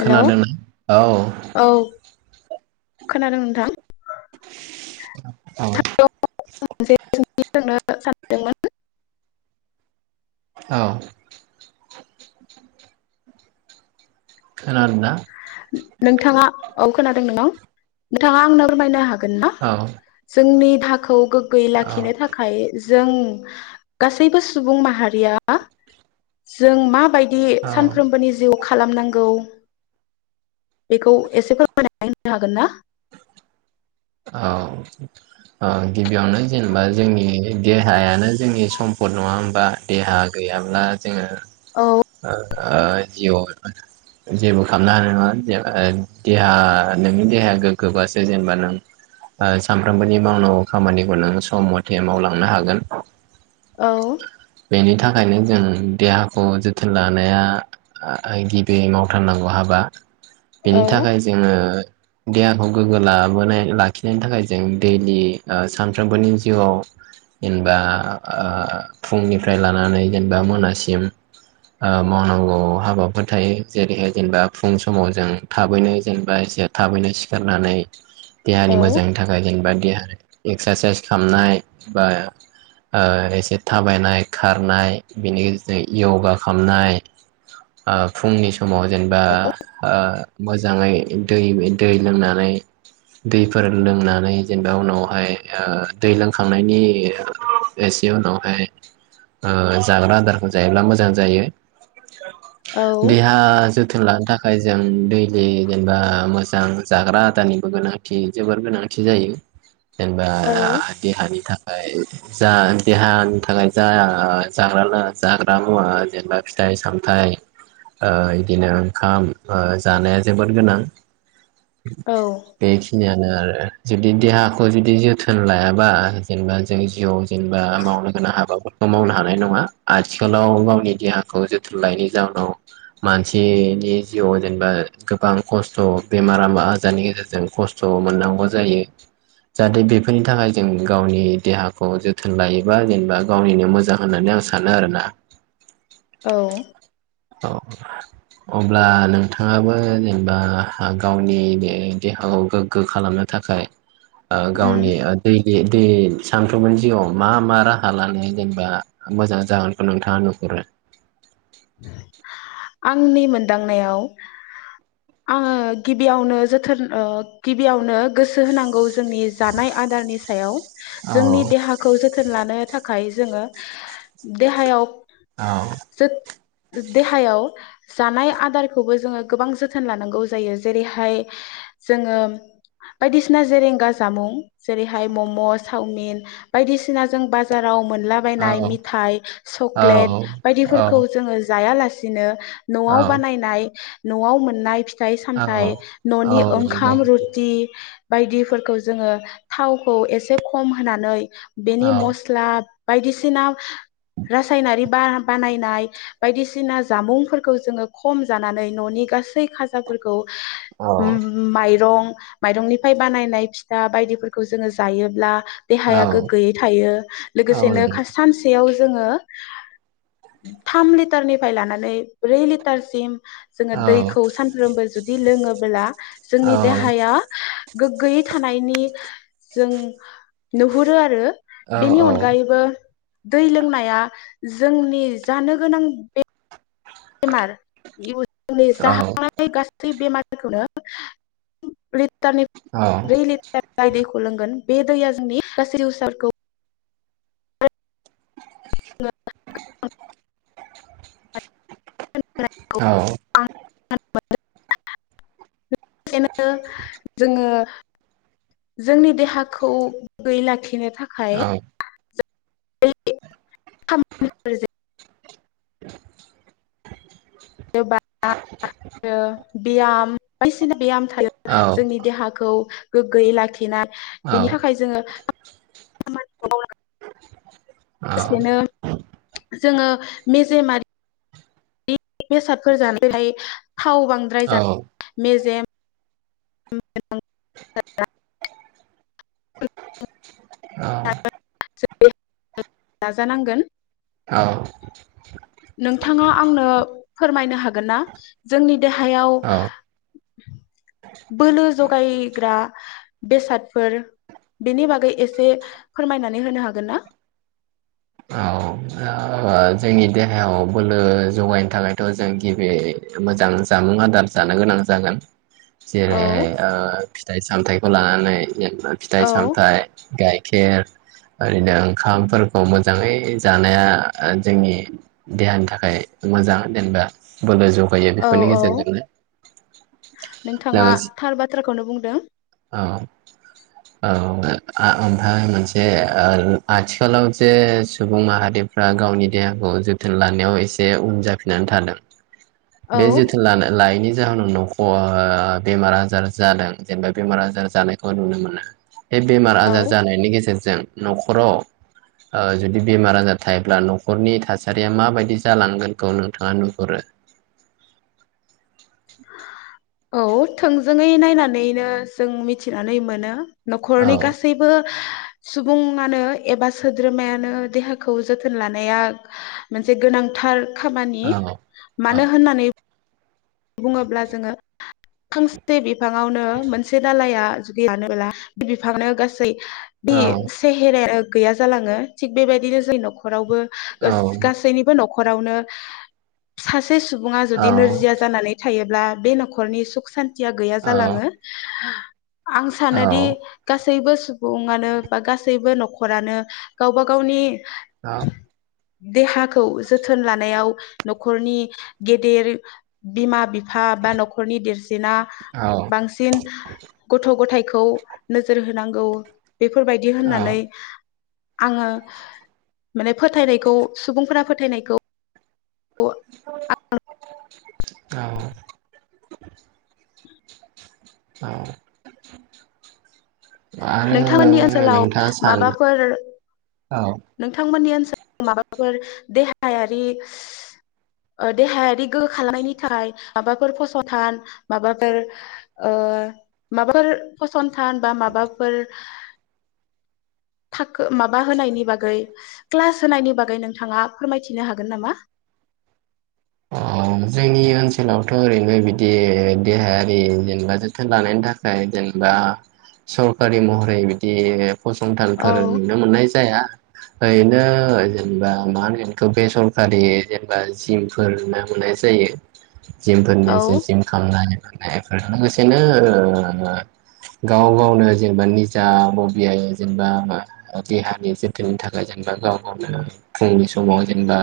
Hello औ औ खोनादों नोंथां? औ मोनसे सोंथि सोंनो सानदोंमोन औ खोनादों ना नोंथाङा औ खोनादों नोंथां नोंथाङा आंनो फोरमायनो हागोन गोन ना औ जोंनि देहाखौ गोग्गोयै औ लाखिनो थाखाय जों गासैबो सुबुं माहारिया जों माबायदि दि औ सानफ्रोमबोनि जिउ खालामनांगौ। बेखौ एसे फोरमायनानै होनो हागोन ना? औ औ गिबियावनो जेनेबा जोंनि देहायानो जोंनि सम्फद नङा होमबा देहा गैयाब्ला। औ जोङो जि जेबो खालामनो हानाय नङा देहा नोंनि देहाया गोग्गोबासो जेनेबा नों सानफ्रोमबोनि मावनांगौ खामानिखौ नों सम मथे मावलांनो हागोन। औ बेनि थाखायनो जों देहाखौ जोथोन लानाया गिबि मावथारनांगौ हाबा। औ बेनि थाखाय जोङो देहाखौ गोग्गो लाबोनाय। लाखिनायनि थाखाय जों दैलि सानफ्रोमबोनि जिउआव जेनेबा ओ फुंनिफ्राय लानानै जेनेबा मोनासिम ओ मावनांगौ हाबाफोर थायो जेरैहाय जेनेबा फुं समाव जों थाबैनो जेनेबा एसे थाबैनो सिखारनानै औ देहानि मोजांनि थाखाय जेनेबा देहानि एक्सारसाइस खालामनाय बा ओ एसे थाबायनाय खारनाय बेनि गेजेरजों योगा खालामनाय ओ फुंनि सम समाव जेनेबा ओ मोजाङै दै दै लोंनानै दैफोर लोंनानै जेनेबा उनावहाय ओ दै लोंखांनायनि एसे उनावहाय जाग्रा आदारफोर जायोब्ला मोजां जायो। औ देहा जो थोन लानो थाखाय जों दैलि जेनेबा मोजां जाग्रा आदारनिबो गोनां। थि जोबोर गोनांथि जायो। जेनेबा औ देहानि थाखाय। जा देहानि थाखाय जा जागा जाग्रा मुवा जेनेबा फिथाइ सामथायाइ ओ इदिनो ओंखाम जानाया जोबोद गोनां। औ बेखिनियानो आरो जुदि देहाखौ जुदि जोथोन लायाबा जेनेबा जों जिउआव जेनेबा मावनो गोनां हाबाफोरखौ मावनो हानाय नङा आथिखालाव गावनि देहाखौ जोथोन लायैनि जाउनाव मानसिनि जिउआव जेनेबा गोबां खस्थ बेमार आजारनि गेजेरजों खस्थ' मोननांगौ जायो। जाहाथे बेफोरनि थाखाय जों गावनि देहाखौ जोथोन लायोबा जेनेबा गावनिनो मोजां होननानै आं सानो आरो ना। औ औ अब्ला नोंथाङाबो जेनेबा गावनि दे देहाखौ गोग्गो खालामनो थाखाय। ओ गावनि दैलि बे सानफ्रोमबोनि जिउआव मा मा राहा लानो जेनेबा मोजां जागोनखौ नोंथाङा नुहुरो। [inaudible] आंनि मोनदांनायाव आङो गिबियावनो जोथोन गिबियावनो गोसो होनांगौ। जोंनि जानाय आदारनि सायाव औ जोंनि देहाखौ जोथोन लानो। थाखाय जोङो देहायाव आ जोथ देहायाव जानाय आदारखौबो जोङो गोबां जोथोन लानांगौ जायो जेरैहाय जोङो बादिसिना जेरें गाज्रि जामुं जेरैहाय म म सावमुन बायदिसिना बाजाराव मोनला औ बायनाय मेथाय औ सकलेट औ बायदिफोरखौ जोङो जायालासिनो औ न'आव बानायनाय न'आव मोननाय फि फिथाइ औ सामथाय औ न'नि नंगौ ओंखाम रुथि बायदिफोरखौ जोङो थावखौ एसे खम होनानै औ बेनि मस्ला बायदिसिना रासायनारि बा बानायनाय बायदिसिना जामुंफोरखौ जोङो खम जानानै न'नि गासै खाजाफोरखौ औ ओम माइरं माइरंनिफ्राय बानायनाय फिथा बायदिफोरखौ जोङो जायोब्ला औ देहाया गोग्गोयै थायो लोगोसेनो नंगौ सानसेयाव जोङो थाम लि लिटारनिफ्राय लानानै ब्रै लिटारसिम जोङो औ दैखौ सानफ्रोमबो जुदि लोङो बोला जोंनि देहाया गोग्गोयै थानायनि जों नुहुरो आरो बेनि औ अनगायैबो दै लोंनाया जोंनि जानो गोनां बेमार इयुननि जाहानो गासै बेमार फोरखौनो [unintelligible] लिटारनि औ दुय लिटार दैखौ सोलोंगोन बे दैया जोंनि गासै फिउसारखौ [unintelligible] औ [unintelligible] [unintelligible] सो जोङो जोंनि देहाखौ गोगोयै लाखिनो थाखाय थाखाय [unintelligible] [unintelligible] [unintelligible] जोंनि देहाखौ गोग्गोयै लाखिना बिनि थाखाय जोङो [unintelligible] [inaudible] लोगोसेनो जोङो मेजेमारि बेसादफोर जानायहाय थाव बांद्राय जानाय मेजेम [unintelligible] औ [unintelligible] नाजानांगोन औ नोंथाङा आंनो फोरमायनो हागोन‌। ना जोंनि देहायाव औ बोलो जगायग्रा बेसादफोर बेनि बागै एसे फोरमायनानै होनो हागोन ना औ जोंनि देहायाव बोलो जगायनो थाखायथ' जों गिबि मोजां जामुं आदार जानो गोनां जागोन औ जेरै फिथाइ सामथायाइखौ लानानै जेनबा फिथाइ औ सामथाइ गाइखेर [unintelligible] ओरैनो ओंखामफोरखौ मोजाङै जानाया जोंनि देहानि थाखाय मोजां जेनेबा बोलो जगायो औ बेफोरनि औ गेजेरजोंनो नोंथाङा लोगोसे थार बाथ्राखौनो बुंदों। औ ओमफ्राय मोनसे आथिखालाव जे सुबुं माहारिफ्रा गावनि देहाखौ जोथोन लानायाव एसे उन जाफिननानै थादों औ बे जोथोन लानो-लायिनि जाहोनाव न'खर बेमार आजार जादों जेनेबा बेमार आजार जानायखौ नुनो मोनो। बे बेमार औ आजार जानायनि गेजेरजों न'खराव ओ जुदि बेमार आजार थायोब्ला न'खरनि थासारिया माबायदि जालांगोनखौ नोंथाङा नुहुरो औ थोंजोङै नायनानैनो जों मिथिनानै मोनो। औ नखरनि गासैबो सुबुङानो एबा सोद्रोमायानो देहाखौ जोथोन लानाया मोनसे गोनांथार खामानि औ मानो औ होननानै बुङोब्ला जोङो फांसे बिफाङावनो मोनसे दालाया गैयानोबोला बे बिफांनो गासै बे औ सेहेरे गैया जालाङो थिग बेबायदिनो जों नखरावबो औ गासैनिबो नखर फ्रावनो सासे सुबुंआ औ जुदि नोरजिया थायोब्ला बे नखरनि सुख सान्थि या गैया जालाङो। आं औ सानोदि गासै गासैबो सुबुङानो बा गासैबो न'खरानो गावबा गावनि औ देहाखौ जोथोन लानायाव नखरनि गेदेर बिमा बि फा बा न'खरनि देरसिना औ बांसिन गथ' गथायखौ नोजोर हो नांगौ बेफोरबायदि औ औ होननानै आङो माने फोथायनायखौ सुबुंफोरा फोथायनायखौ अ औ औ आरो नोंथांमोननि ओनसोलाव नोंथाङा सान माबाफोर औ नोंथांमोननि ओन ओनसोलाव माबाफोर देहायारि गोहो खालामनायनि थाखाय माबाफोर फसंथान माबाफोर ओ माबाफोर फसंथान बा माबाफोर थाखो माबा होनायनि बागै क्लास होनायनि बागै नोंथाङा फोरमायथिनो हागोन नामा अजोंनि ओनसोलावथ ओरैनो बिदि देहायारि जेनेबा जोथोन लानायनि थाखाय जेनेबा सरखारि महरै बिदि फसंथानफोर औ नुनो मोननाय जाया ओरैनो जेनेबा मा होनो बेखौ बेसरखारि जेनेबा जिम फोरोंनाय हरनाय जायो औ जिमफोरनिसो जिम खालामनाय फोर लोगोसेनो ओ गाव गावनो जेनेबा निजा बबियो जेनेबा देहानि जोथोननि थाखाय जेनेबा गाव गावनो फुंनि समाव जेनेबा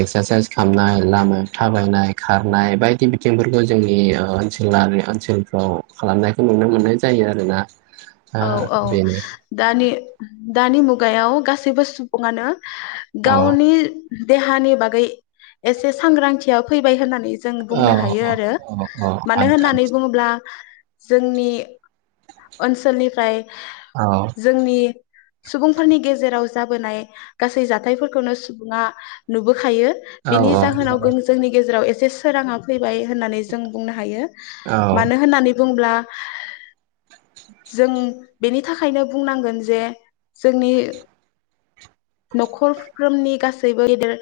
एक्सारसाइस सामनाय लामायाव थाबायनाय खारनाय बायदि बिथिंफोरखौ जोंनि ओनसोलारि ओनसोलफ्राव खालामनायखौ नुनो मोननाय जायो आरोना औ ओ औ बेनो दानि दानि मुगायाव गासैबो सुबुङानो औ गावनि देहानि बागै एसे सांग्रांथिया फैबाय होननानै जों औ बुंनो हायो आरो औ औ मानो होननानै आनखान्थि बुङोब्ला जोंनि ओनसोल निफ्राय औ जोंनि सुबुंफोरनि गेजेराव जाबोनाय गासै जाथायफोरखौनो सुबुङा नुबोखायो औ बिनि जाहोनाव जोंनि गेजेराव एसे बे सोराङा फै होननानै जों बुंनो हायो औ मानो होननानै बुंब्ला जों बेनि थाखायनो बुंनांगोन जे जोंनि नखरफ्रोमनि गासैबो गेदेर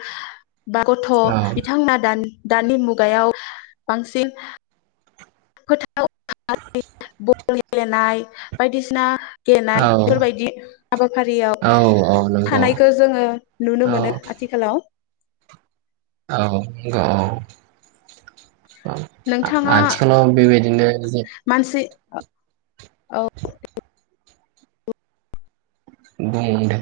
बा गथ' औ बिथांमोना दान दानि मुगायाव बांसिन फोथाव [inaudible] गेलेनाय बायदिसिना गेनाय औ बेफोरबायदि हाबाफारियाव औ औ नंगौ थानायखौ जोङो नुनो औ मोनो आथिखालाव औ औ नोंथाङा आथिखालाव बेबायदिनो ज मानसि औ बुं दे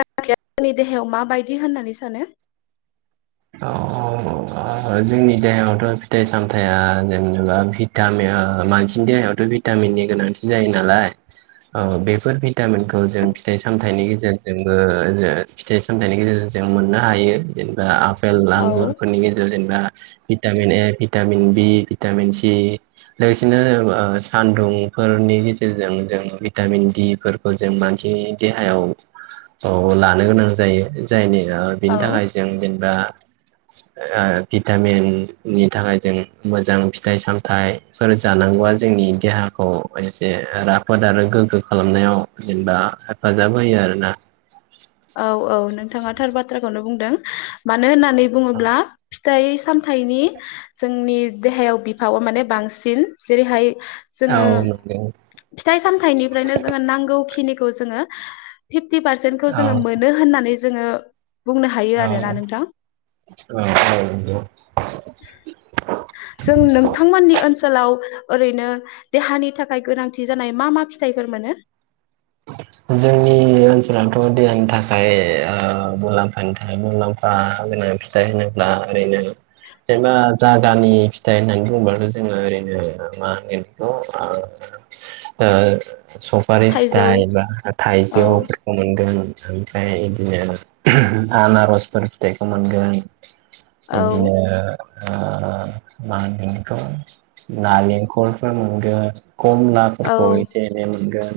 जोंनि देहायाव माबायदि होननानै सानो जोंनि देहायावथ' फिथाइ सामथायया जेनेबा भिटामिन मानसिनि देहायावथ' भिटामिननि गोनांथि जायो नालाय औ बेफोर भिटामिनखौ जों फिथाइ सामथाइनि गेजेरजोंबो फिथाइ सामथाइनि गेजेरजों जों मोननो हायो जेनेबा बेल औ आंगुरफोरनि गेजेरजों दा vitamin A vitamin B vitamin C लोगोसेनो ओ सानदुंफोरनि गेजेरजों जों भिटामिन दि फोरफोरखौ जों मानसिनि देहायाव लानो गोनां जायो। जायनि बिनि औ थाखाय जों जेनेबा ओ भिटामिननि थाखाय जों मोजां फिथाइ सामथाइफोर जानांगौआ जोंनि देहाखौ एसे राफोद आरो गोग्गो खालामनायाव जेनेबा हेफाजाब होयो आरोना। औ औ नोंथाङा थार बाथ्राखौनो बुंदों मानो होनना नै बुंङोब्ला फिथाइ सामथाइनि जोंनि देहायाव बिफावा माने बांसिन जेरैहाय औ जोङो नंगौ फिथाइ सामथाइ निफ्रायनो जोङो नांगौ खिनि जोङो पिपथि पारसेन्ट औ जोङो मोनो होननानै जोङो बुंनो हायो औ आरोना नोंथां। औ नंगौ जों नोंथांमोननि ओनसो सोलाव ओरैनो देहानि थाखाय गोनांथि जानाय मा मा फिथाइफोर मोनो? जोंनि ओनसोलावनथ' देहानि थाखाय ओ मुलाम्फानि थाखाय मुलाम्फा गोनां फिथाइ होनोब्ला ओरैनो जेनबा जागानि फिथाइ होननानै बुङोबथ' जोङो ओरैनो मा होनगोन बेखौ आ ओ सफा थाइजौ दाइ बा औ थाइजौफोरखौ मोनगोन। ओमफाय ओ बिदिनो आनारसफोर फिथाइखौ मोनगोन औ बिदिनो ओ मा होनगोन इखौ नालेंखरफोर मोनगोन। खमनाफोरखौ औ एसे एनै मोनगोन।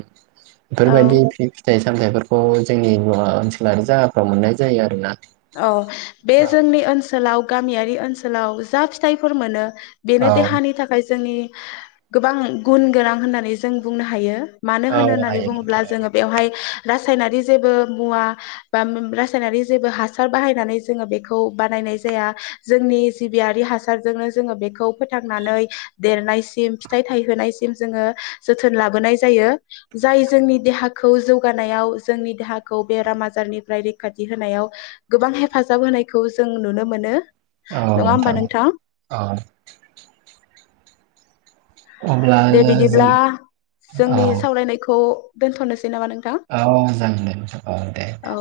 औ इफोरबायदि फि फिथाइ सामथाइफोरखौ जोंनि मुवा ओनसोलारि जागाफ्राव मोननाय जायो आरो ना। औ बे जोंनि ओनसोलाव गामियारि ओनसोलाव जा फिथाइफोर मोनो बेनो औ देहानि थाखाय जोंनि गोबां गुन गोनां होननानै जों बुंनो हायो। मानो औ होनो होननानै हायो बुङोब्ला जोङो बेवहाय रासायनारि जेबो मुवा बा रासायनारि जेबो हासार हासार बायनानै जोङो बेखौ बानायनाय जाया जोंनि जिबियारि हासारजोंनो जोङो बेखौ फोथांनानै देरनायसिम फिथाइ थायहोनायसिम जोङो जोथोन लाबोनाय जायो जाय जोंनि देहाखौ जौगानायाव जोंनि देहाखौ बेराम आजारनिफ्राय रैखाथि होनायाव गोबां हेफाजाब होनायखौ जों नुनो मोनो औ नङा होमबा नोंथां औ अब्ला दे जों बिदिब्ला औ जोंनि सावरायनायखौ दोनथ'नोसै नामा नोंथां औ जागोन दे नोंथां औ दे दे।